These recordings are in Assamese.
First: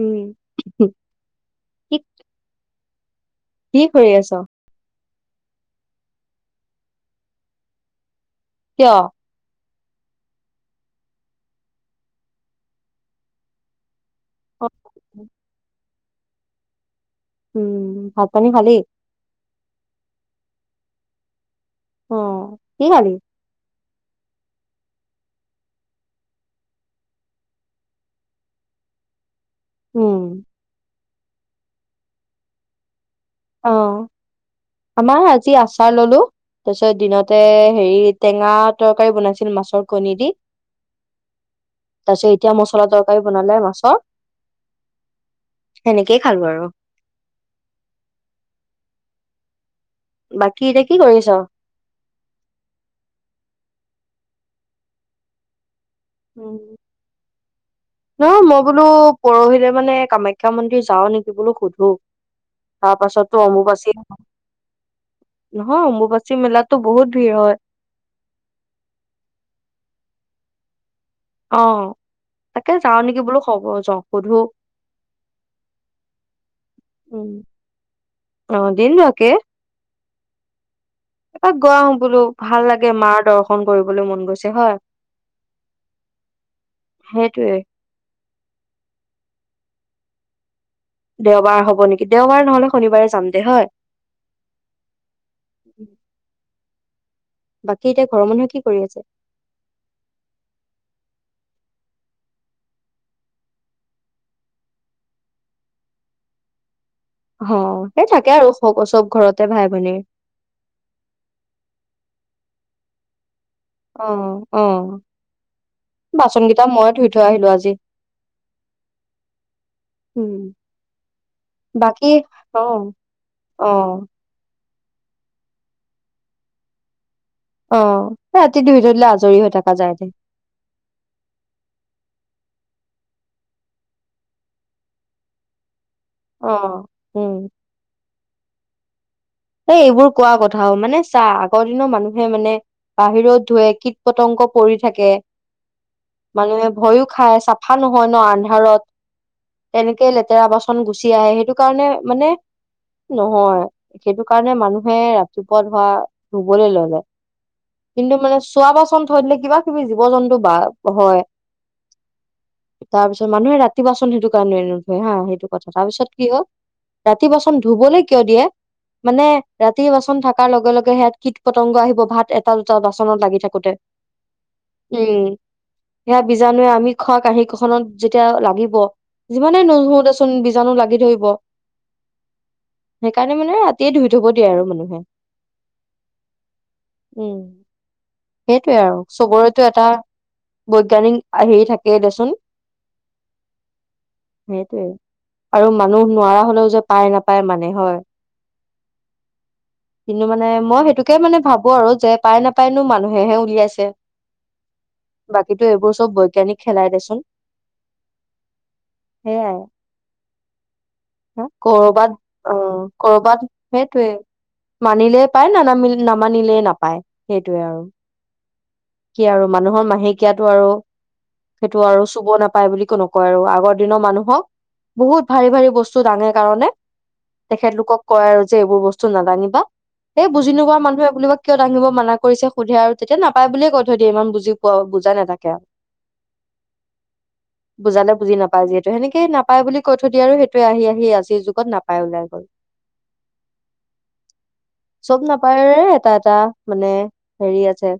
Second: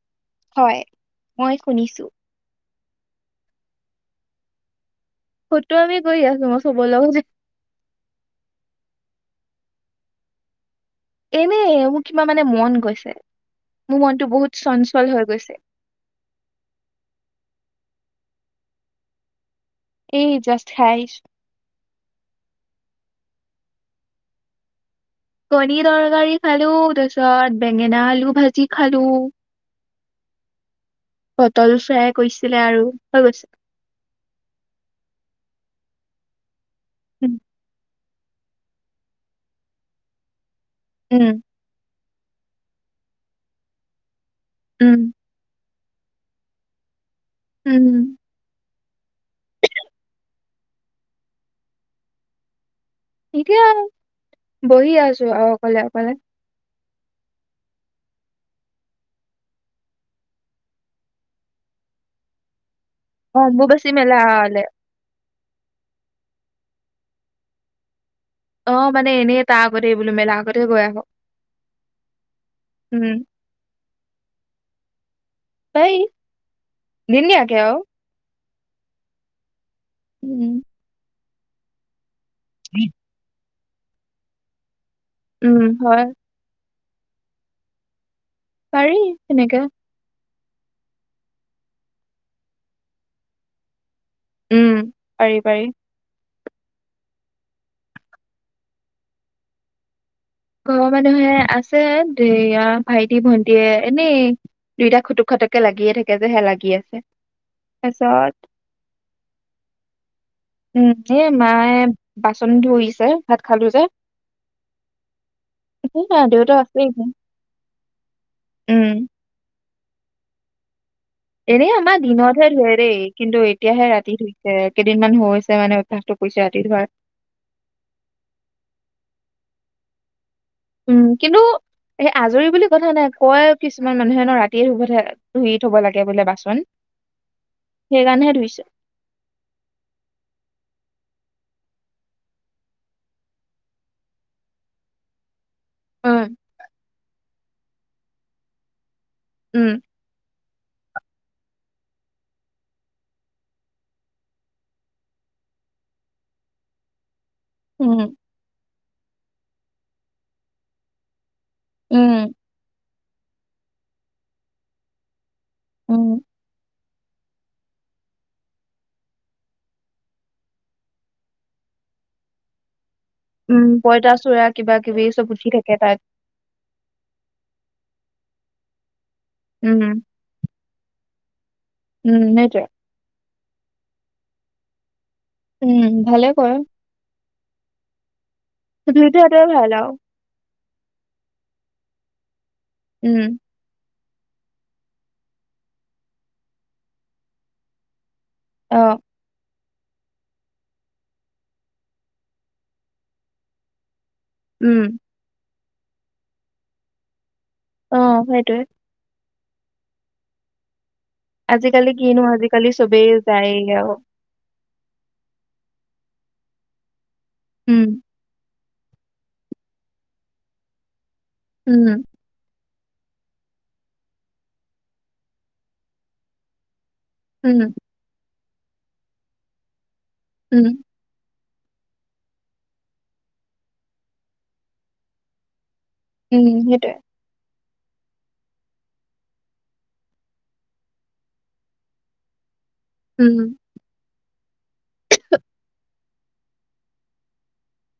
উম, হয়, মই কি শুনিছো। কি কৰি আছ? সতটো আমি গৈ আছো মই চব লগতে কিয়? এনে মোৰ কিবা মানে মন গৈছে। মোৰ মনটো বহুত অ, চঞ্চল হৈ গৈছে। উম, ভাত পানী খালেই? এই জষ্ট খাইছ। অ কি খালি? কণী তৰকাৰী খালো তাৰপিছত বেঙেনা আলু ভাজি খালো। উম। পটল ফ্ৰাই কৰিছিলে আৰু। হৈ গৈছে অ আমাৰ আজি আচাৰ ললো। তাৰপিছত উম দিনতে হেৰিত টেঙা তৰকাৰী বনাইছিল, মাছৰ কণী দি। উম। তাৰপিছত এতিয়া মছলা তৰকাৰী বনালে মাছৰ। উম সেনেকেই খাল বাৰ। উম হম। বাকী এতিয়া কি কৰিছ। এতিয়া আৰু বহি আছো আৰু অকলে। অকলে উম নহয় মই বোলো পৰহিলে মানে কামাখ্যা মন্দিৰ যাও নেকি বোলো সোধো অমবোবাছি মেল লে নহয় অম্বুবাচী মেলাতো বহুত ভিৰ হয়। অ মানে এনেই তাৰ আগতে এই বো মেলা আগতে গৈ আহক। আহ তাকে যাওঁ উম নেকি বোলো খব যাওঁ সুধো পাৰি দিন উম। দিয়াকে আৰু অ দিনকে। উম তাক গোৱা হো বোলো ভাল লাগে মাৰ দৰ্শ। ফোন কৰিবলৈ মন গৈছে হয়। উম হয় সেইটোৱে। পাৰি তেনেকাে দেওবাৰ হব নেকি দেওবাৰ নহলে শনিবাৰে যাম দে হয়। উম পাৰি পাৰি। বাকী এতিয়া ঘৰৰ মানুহে কি কৰি আছে। ঘৰৰ মানুহে আছে ভাইটি ভন্টিয়ে এনেই দুইটা খুটুক খটুককে লাগিয়ে থাকে যে হে লাগি আছে। অ সেই থাকে তাৰপিছত আৰু চব ঘৰতে ভাই ভনীৰ। উম এ মায়ে বাচন ধৰিছে। অ আহ সেয়া বাচন দেউতা কেইটা আছে মই ধুই এনেই থৈ আহিলো আজি। উম, উম এনেই আমাৰ বাকী দিনতহে ধুৱে অ', দেই কিন্তু এতিয়াহে অ', ৰাতি ধইছে কেইদিনমান হৈ হৈছে মানে অভ্যাসটো কৰিছে ৰাতি ধৰা অ ৰাতিটোৰ ভিতৰলৈ আজৰি হৈ থকা যায় দে। উম কিন্তু সেই আজৰি বুলি কথা নাই কয় কিছুমান মানুহে ন ৰাতিয়ে ধুব ধুই থব লাগে বাচন অ', উম, সেইকাৰণে হে। ধুইচো, ত এইবোৰ কোৱা কথা হ'ল মানে চা আগৰ দিনৰ মানুহে মানে বাহিৰত ধুৱে‌ কীট পতংগ পৰি থাকে উম, মানুহে ভয়ো খাই চাপ আন্ধাৰত নহয় ন উম। আন্ধাৰত তেনেকে লেতেৰা বাচন গুচি চি আহে সেইটো কাৰণে মানে নহয় সেইটো কাৰণে মানুহে ৰাতিপুৱা ধোৱা ধুবলৈ লৈ যায়। উম। কিন্তু মানে চোৱা বাচন থই দিলে কিবা কিবি জীৱ জন্তু বা হয় উম তাৰ পিছত মানুহে ৰাতি বাচন সেইটো কাৰণে নধুয়ে হা সেইটো কথা তাৰ উম পিছত কি হ ৰাতি বাচন ধুবলৈ কিয় দিয়ে? মানে ৰাতি বাচন থাককাৰ লগে লগে সেয়াত কীট পতংগ আহিব ভাত এটা দুটা লাগি উম থাকোতে পঁইতাচোৰা কিবা কিবি উম চব উঠি থাকে তাত সেয়া বিজাণুৱে আমি খোৱা কাহী কখনত, এতিয়া লাগিব। যিমানেই উম নুশো দে চোন বীজাণু লাগি ধৰিব। উম সেইটোৱেই। মে মানে ৰাতিয়ে ধুই থব দিয়ে আৰু মানুহে উম ভালে কৰে। উম। সেইটোৱে আৰু পৃথিৱীতো সেইটোৱে চবৰেতো ভাল এটা। আৰু বৈজ্ঞানিক আহি থাকে দে চোন। উম। সেইটোৱে আৰু মানুহ নোৱাৰা হলেওঁ যে পাই নাপায় মানে হয় আহঁ কিন্তু মানে মই সেইটোকে মানে ভাবো আৰু যে পাই নাপায় নো মানুহেহে উলিয়াইছে। উম। বাকী টো এইবোৰ চব বৈজ্ঞানিক খোলাই দেচোন। অঁ সেইটোৱেই। সেইয়া আজিকালি কিনো, আজিকালি চব কৰবাত সেইটোৱে মানিলে পাই নামানিলে নামানিলেই নাপায়। সেইটোৱে আৰু। উম কি আৰু মানুহৰ মাহেকীয়াটো আৰু, সেইটো উম আৰু চুব নাপায় বুলি একো নকয় আৰু, আগৰ দিনৰ মানুহক, বহুত ভাৰী ভাৰী বস্তু দাঙে কাৰণে উম। কক কয় আৰু যে এইবোৰ বস্তু নাদাঙিবা। সেই বুজি উম নোপোৱা মানুহে এই বুলি কৈ কিয় দাঙিব মানা কৰিছে সোধে আৰু, তেতিয়া নাপায় বুলিয়ে কৈ থৈ দিয়ে ইমান বুজি পোৱা, বুজাই নাথাকে আৰু। উম সেইটোৱে। বুজালে বুজি নাপায় যিহেতু সেনেকেইে নাপায় বুলি কৈ থৈ দিয়ে আৰু সেইটোৱে আহি আহি আজিৰ যুগত নাপাই ওলাই গ'ল। উম্ হুম। চব নাপায়ৰে এটা - এটা, মানে হেৰি আছে।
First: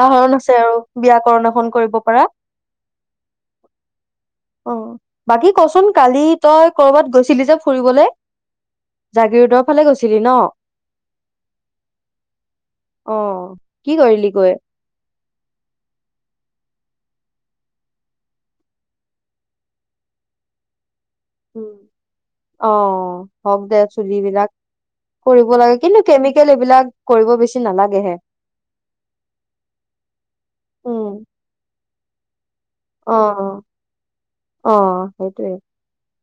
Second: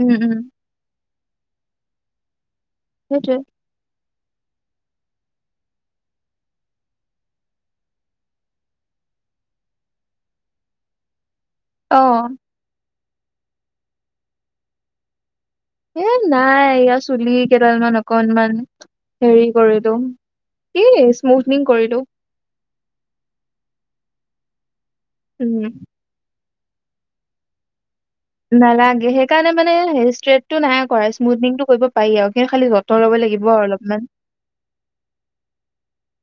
উম উম আছে আৰু। ব্যকৰণ এখন কৰিব পাৰা। সেইটোৱেই। অ'। বাকী ক'চোন কালি তই ক'ৰবাত গৈছিলি যে ফুৰিবলৈ। জাগিৰোদৰ ফালে গৈছিলি ন'? অ'। অ' কি কৰিলি গৈ? এ নাই। এয়া চুলি কেইডালমান অকনমান হেৰি কৰিলোঁ। কি স্ স্মুথনিং কৰিলোঁ। অ' হওঁক দে চুলিবিলাক কৰিব উম লাগে কিন্তু কেমি কেল এইবিলাক কৰিব বেছি নালাগে হে। নালাগে, সেইকাৰণে মানে ষ্ট্ৰেটটো নাই উম কৰা, স্মুডনিংটো কৰিব পাৰি আৰু। কিন্তু খালি যতন ল'ব অ' - লাগিব অ', আৰু অলপমান অ' সেইটোৱে।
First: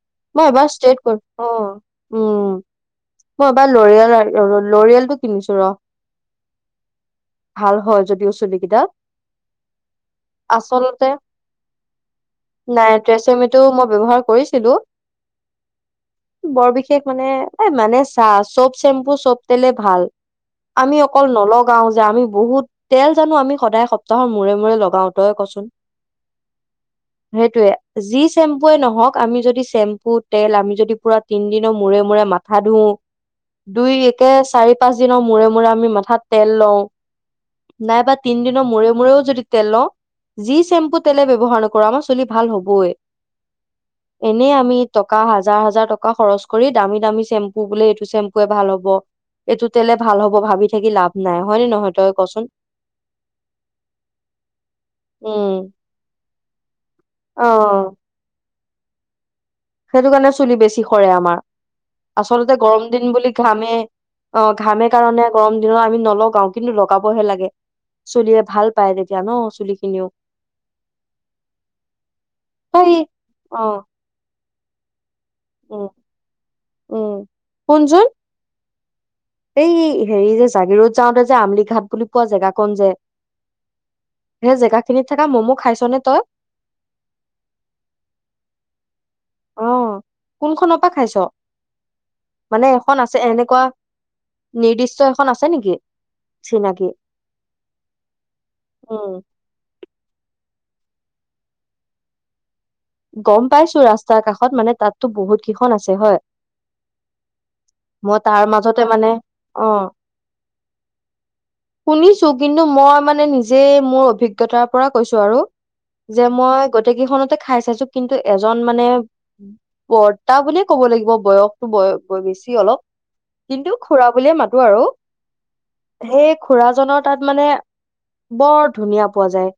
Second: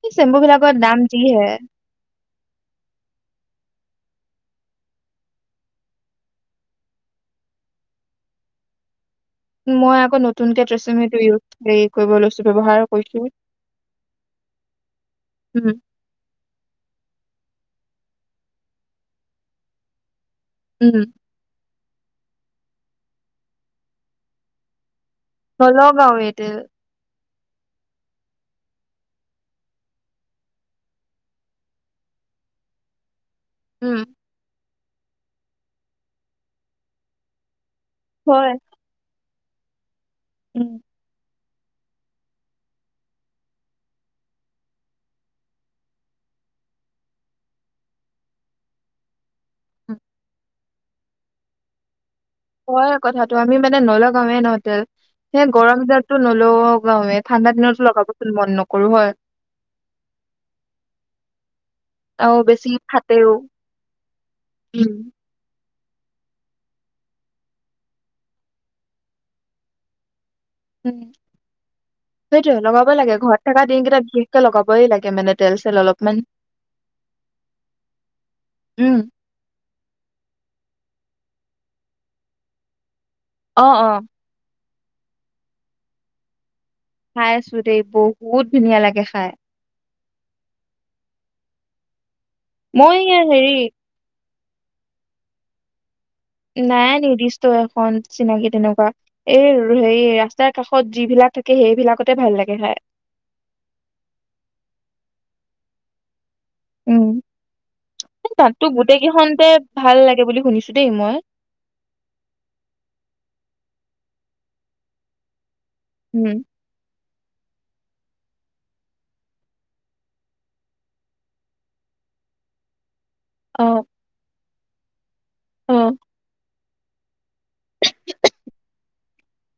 এই চেম্পু মই এবাৰ বিলাকৰ ষ্টেইট দাম কৰিম- যিহে অ', উম। মই এইবাৰ ল'ৰিয়াল আৰু ৰ ল'ৰিয়েলটো কিনিছোঁ ৰ'। ভাল হয় যদিও চুলি কেইটা। মই আকৌ নতুনকে ট্ৰেছমেটো ইউ নাই, ট্ৰেছমেটো মই ব্যৱহাৰ কৰিছিলোঁ। উম বৰ বিশেষ মানে এই মানে চাঁ, চব শ্বেম্পু চব তেলে ভাল। আমি উম অকল নল লগাও যে আমি বহুত। তেল জানো আমি সদায় সপ্তাহৰ মূৰে-মূৰে লগাও নলগাৱে তেল। সেইটোৱে। যি শ্বেম্পুৱে নহওঁক, আমি যদি শ্বেম্পু, তেল আমি যদি পুৰা তিনদিনৰ মূৰে - মূৰে মাথা ধুওঁ উম দুই-একে চাৰি পাঁচ দিনৰ মূৰে - মূৰে আমি মাথাত তেল লওঁ নাইবা হয় তিনদিনৰ মূৰে - মূৰেও যদি তেল লওঁ যি উম শ্বেম্পুত ব্যৱহাৰ নকৰোঁ, আমাৰ চুলি ভাল হবয়ে। এনেই আমি টকা হাজাৰ - হাজাৰ টকা খৰচ কৰি, দামী - দামী শ্বেম্পু বোলে এইটো শ্বেম্পুৱে ভাল হ'ব এইটো তেলে উম ভাল হ'ব, ভাবি থাকি লাভ নাই, হয় নে নহয়? তই কচোন হয় কথাটো। আমি মানে নলগাৱে ন' তেল। এ উম গৰম তো নলগাঁৱে। ঠাণ্ডা দিনতো অ লগাব মন নক কৰোঁ হয়। সেইটো কাৰণে চুলি বেছি সৰে আমাৰ, আৰু আচলতে বেছি গৰম দিন ফাটেও বুলি ঘামে, অ ঘামে উম কাৰণে গৰম দিনত আমি নলগাও কিন্তু লগাবহে লাগে, চুলিয়ে ভাল পায় তেতিয়া ন চুলি খিনিও উম সেইটোয়ে লগাবই সেই লাগে, ঘৰত থকা অ দিন কেইটাত বিশেষকে লগাবই লাগে মানে তেল চেল উম অলপমান উম কোনজন? উম। এই হেৰি যে, জাগিৰোড যাওঁতে যে আমলি ঘাট বুলি পোৱা জেগা কন যে অ অ। সেই জেগা খিনিত থকা ম'ম' খাইছ নে তই? খাই আছো দেই বহুত ধুনীয়া লাগে খাই। আহ কোনখনৰ পৰা খাইছ? মানে মই এখন এয়া আছে হেৰি এনেকুৱা নিৰ্দিষ্ট এখন আছে নেকি? চিনাকি নাই নিৰ্দিষ্ট এখন চিনাকি, তেনেকুৱা উম এই হেৰি তাৰ কাষত যিবিলাক থাকে সেইবিলাকতে ভাল লাগে খাই। গম পাইছো ৰাস্তাৰ কাষত মানে তাতো বহুত কেইখন আছে হয়। উম। মই এই তাৰ তাতো মাজতে গোটেই মানে, কেইখনতে অ, ভাল লাগে বুলি শুনিছো দেই মই শুনিছোঁ কিন্তু মই মানে নিজে মোৰ অভিজ্ঞতাৰ পৰা কৈছো আৰু যে উম। মই গোটেই কেইখনত তই খাইছ খাইছ কিন্তু এজন মানে বৰ্তা বুলিয়ে ক'ব লাগিব, বয়সতটো, বয়স বেছি অলপ কিন্তু অ', খুৰা বুলিয়ে মাতো। টো, আৰু অ', সেই খুৰাজনৰ তাত মানে বৰ ধুনীয়া পোৱা যায়।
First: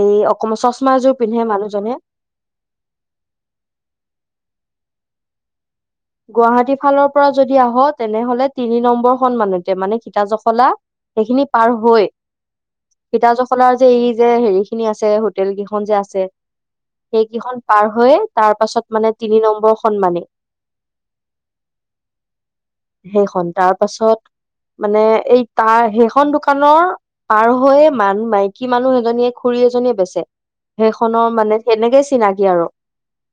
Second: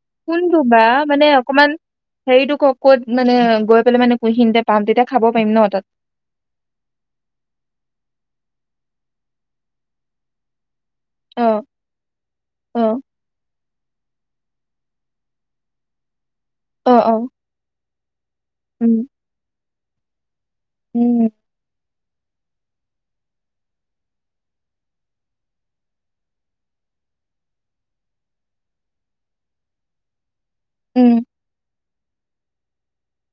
এই অকমান চচমাযোৰ পিন্ধে মানুহজনে। হেৰিটোক ক'ত মানে গৈ পেলাই মানে কুহিতে পাম তেতিয়া খাব পাৰিম ন তাত। গুৱাহাটী ফালৰ পৰা যদি আহ তেনেহলে তিনি নম্বৰ সন মমানতে মানে সীতা জখলা সেইখিনি অ'। পাৰ হৈ অ', সিতা যখলাৰ যে এই যে হেৰি বহুত খিনি আছে হোটেল কেইখন যে আছে অ', অ', সেইকেইখন পাৰ হয়। তাৰ উম, পাছত মানে তিনি নম্বৰ সন্মানে। উম! সেইখন, তাৰ পাছত, মানে, এই তাৰ, সেইখন দোকানৰ পাৰ হয়, মানে, মাইকী মানুহ এজনীয়ে, খুৰী এজনীয়ে বেচে। উম, সেইখনৰ মানে, সেনেকে চিনাকি আৰু।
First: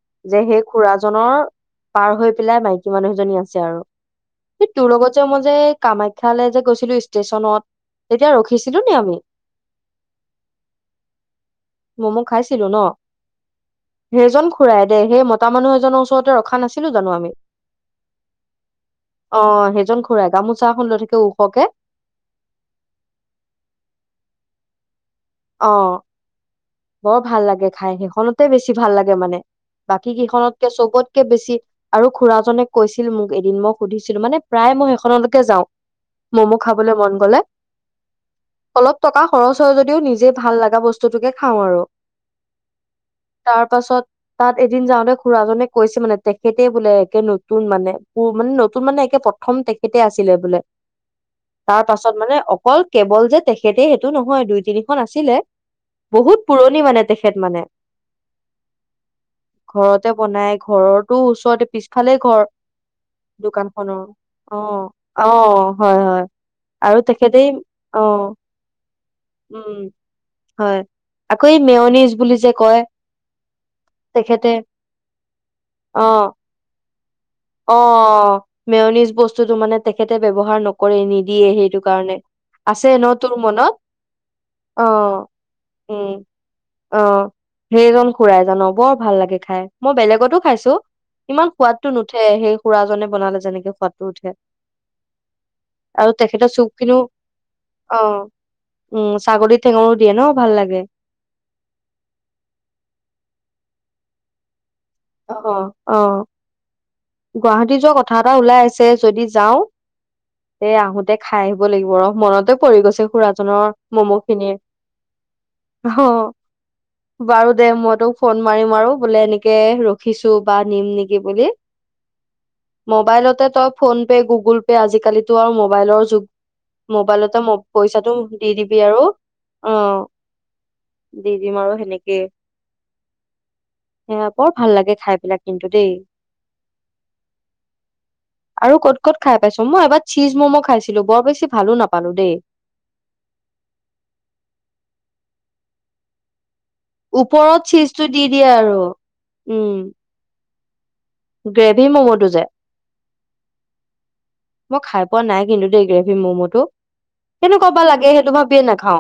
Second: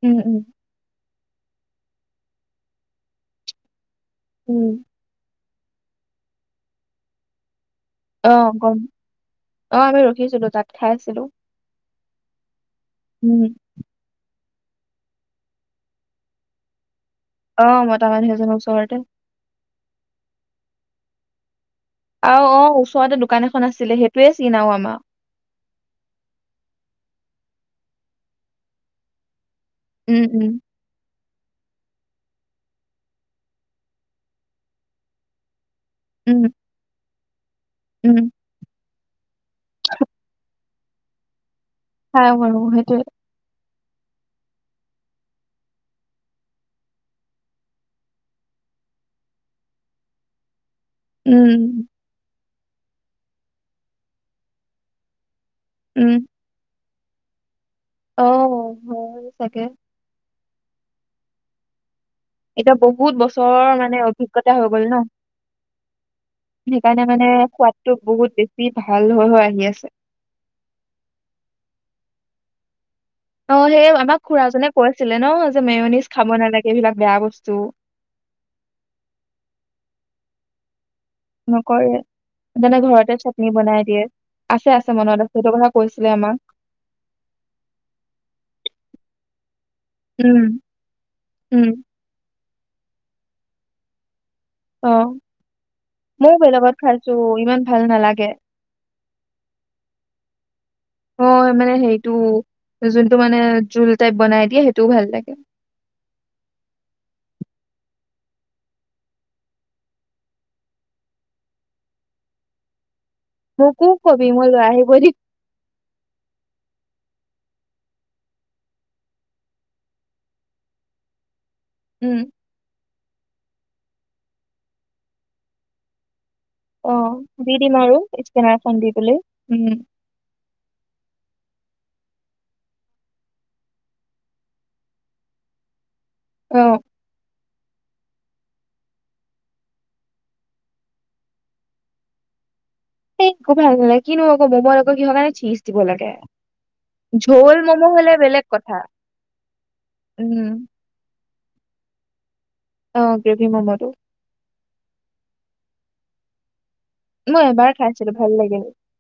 উম, যে উম, সেই খুৰাজন জনৰ, পাৰ হৈ পিলাই মাইকী মানুহ এজনী আছে আৰু। সেই, উম। তোৰ লগত যে মই যে কামাখ্যালেযে গৈছিলোঁ, ষ্টেচনত। তেতিয়া অ'হ ৰখিছিলো গম, নি আমি অ' আমি ৰখিছিলোঁ তাত, খাইছিলোঁ। ম'ম খাইছিলোঁ। দেখিছিলোঁ ন, সেইজন। ফুৰাই দেই, সেই মতা মানুহ এজনৰ ওচৰতে ৰখা নাছিলোঁ জানোঁ আমি। অ মতা মানুহ এজনৰ ওচৰতে অ' সেইজন খুড়াই, গামোচা এখন লৈ থাকে। ওখকে। অ'হ! অ'হ! ওচৰতে দোকান এখন আছিলে। সেইটোৱয়ে চিন আও আমাৰ। অ' বৰ ভাল লাগে খাই! সেইখনতে বেছি ভাল লাগে মানে। বাকী উম উম কেইখনতকে চবত কে বেছি, আৰু খুড়ৰাজনে কৈছিল মোক এদিন। মই সুধিছিলোঁ, মানে প্ৰায় মই সেইখনলৈকে যাওঁ। উম ম'ম' খাবলৈ মন ক'লে উম! অলপ টকা যে ভাল লগা বস্তুতোকে খাওঁ আৰু। খাম আৰু, সেইটোৱেই। তাৰ পাছত, তাত এদিন যাওঁতে খুড়াজনে কৈছিল মানে, তেখেতেই বোলে একে নতুন মানে, পু মানে, নতুন মানে, একে প্ৰথম তেখেতে আছিলে বোলে। তাৰ উম পাছত মানে অকল কেৱল যে তেখেতেই সেইটো নহয়, দুই তিনি খন আছিলে। উম বহুত পুৰণি মানে। তেখেত মানে। অ' হয়, চাগে। ঘৰৰতোঁ ওচৰতে, পিছ এতিয়া বহুত বছৰৰ মানে অভিজ্ঞতা অ হৈ গ'ল ন। অ হয় হয় আৰু সেইকাৰণে মানে তেখেতেই সোৱাদটো অ বহুত বেছি ভাল হৈ হৈ আহি উম আছে হয়, আকৌ এই মেয়নিজ বুলি যে কয়। অ' সেই আমাক খুৰা তেখেতে জনে কৈছিলে ন' যে মেয়নিজ অ খাব নালাগে এইবিলাক বেয়া বস্তু। অ কৰে নিদিয়ে সেইটো নকৰে কাৰণে সেইকাৰণে আছে ন' ঘৰতে তোৰ চাটনি মনত? বনাই দিয়ে আছে আছে মনত অ' আছে সেইটো কথা কৈছিলে উম, আমাক অ'। সেইজন খুৰাই জান বৰ ভাল লাগে খাই। মই বেলেগতো উম খাইছো, ইমান উম সোৱাদটো নুঠে। এ সেই খুৰাজনে বনালে যেনেকে সোৱাদটো উঠে অ', আৰু মইও তেখেতৰ চুপ বেলেগত খিনিও খাইছো ইমান ভাল অ নালাগে। উম, ছাগলী ঠেঙৰো দিয়ে ন ভাল লাগে। এ জুল টাইপ বনাই দিয়ে সেই অঁ অঁ, অঁ। গুৱাহাটী যোৱা কথা এটা ওলাই আছে যদি যাওঁ এ আহোতে খাই আহিব লাগিব ৰ মনতে পৰি গৈছে। খুৰাজনৰ মোকো মম' কবি মই খিনিৰ, লৈ আহিব দিম অ'। বাৰু দে মই তোক ফোন মাৰিম আৰু বোলে এনেকে ৰ খিচো বা নিম নেকি বুলি উম মোবাইলতে তই ফোন পে', গুগল পে' আজিকালিতো আৰু মোবাইলৰ যুগ। অ মোবাইলতে দি মব দিম আৰু পইচাটো দি স্কেনাৰখন দিবি আৰু পেলাই উম অ' দি দিম আৰু সেনে [unintelligible] ভাল লাগে খাই পেলাই কিন্তু দেই। অ'। আৰু ক'ত ক'ত খাই পাইছ? মই এবাৰ চীজ মম' খাইছিলো বৰ বেছি ভালো নাপালো দেই। এই একো ভাল নালাগে কিনো আকৌ মম'ত আকৌ কিহৰ কাৰণে চিজ দিব লাগে। ঝোল ওপৰত ম'ম' চিজটো হলে দি বেলেগ দিয়ে কথা আৰু, উম। উম গ্ৰেভি ম'ম'টো যে। অ গ্ৰেভি ম'ম'টো মই খাই পোৱা নাই কিন্তু দেই গ্ৰে [unintelligible] মম'টো। মই কেনেকুৱা এবাৰ বা লাগে খাইছিলো সেইটো ভাল ভাবিয়ে লাগিল, নাখাও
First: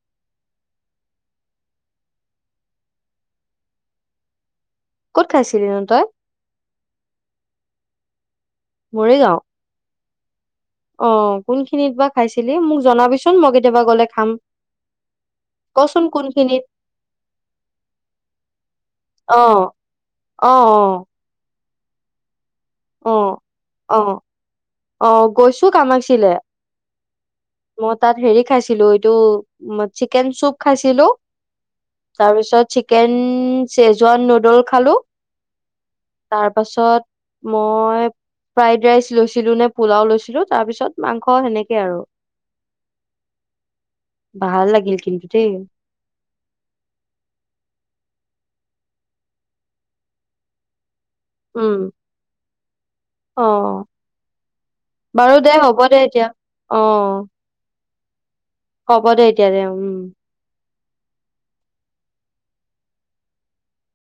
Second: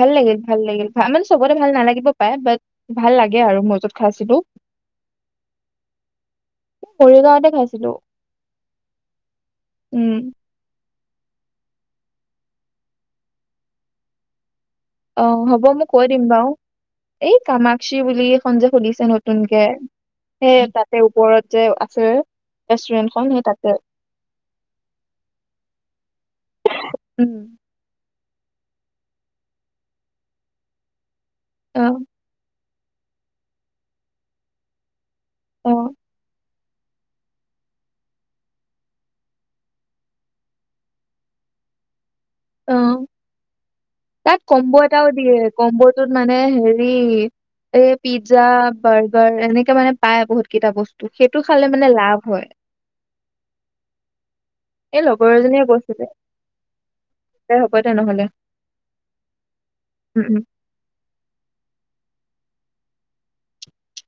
ভাল লাগিল ভাল লাগিল ভা মানে চবৰে ভাল নালাগিব পাৰে বাত ভাল লাগে আৰু মই যত খাইছিলোঁ। কত খাইছিলি নু তই? মৰিগাঁৱতে খাইছিলো মৰিগাঁও? উম। অঁ কোনখিনিত বা খাইছিলি মোক জনাবিচোন মই কেতিয়াবা গলে খাম। অঁ হ'ব মই কচোন কৈ দিম বাৰু, কোনখিনিত ‌ এই কামাক্চি বুলি এখন যে খুলিছে অ নতুনকে সেই তাতে ওপৰত। যে আছে। ৰেষ্টুৰেন্টখন অঁ, সেই তাতে অঁ, অঁ, গৈছো কামাক্চিলে। ‌ উম মই তাত হেৰি খাইছিলো এইটো উম- চিকেন চুপ খাইছিলো। অ তাৰপিছত চিক চিকেন, চেজুৱান নুডল খালো। অ। তাৰ পাছত মই, ফ্ৰাইড ৰাইচ লৈছিলো নে পোলাও লৈছিলো তাৰ পিছত মাংস সেনেকৈ আৰু। অ, তাত ভাল কম্বু লাগিল এটাও কিন্তু দিয়ে দেই কম্বুটোত মানে হেৰি এই পিজ্জা, বাৰ্গাৰ এনেকাে মানে পায় বহুত কেইটা বস্তু সেইটো খালে উম মানে লাভ হয় অ এই লগৰ বাৰু দে এজনীয়ে হ'ব দে কৈছিলে এতিয়া অ। হ'ব তেনেহলে হ'ব দে, এতিয়া দে উম।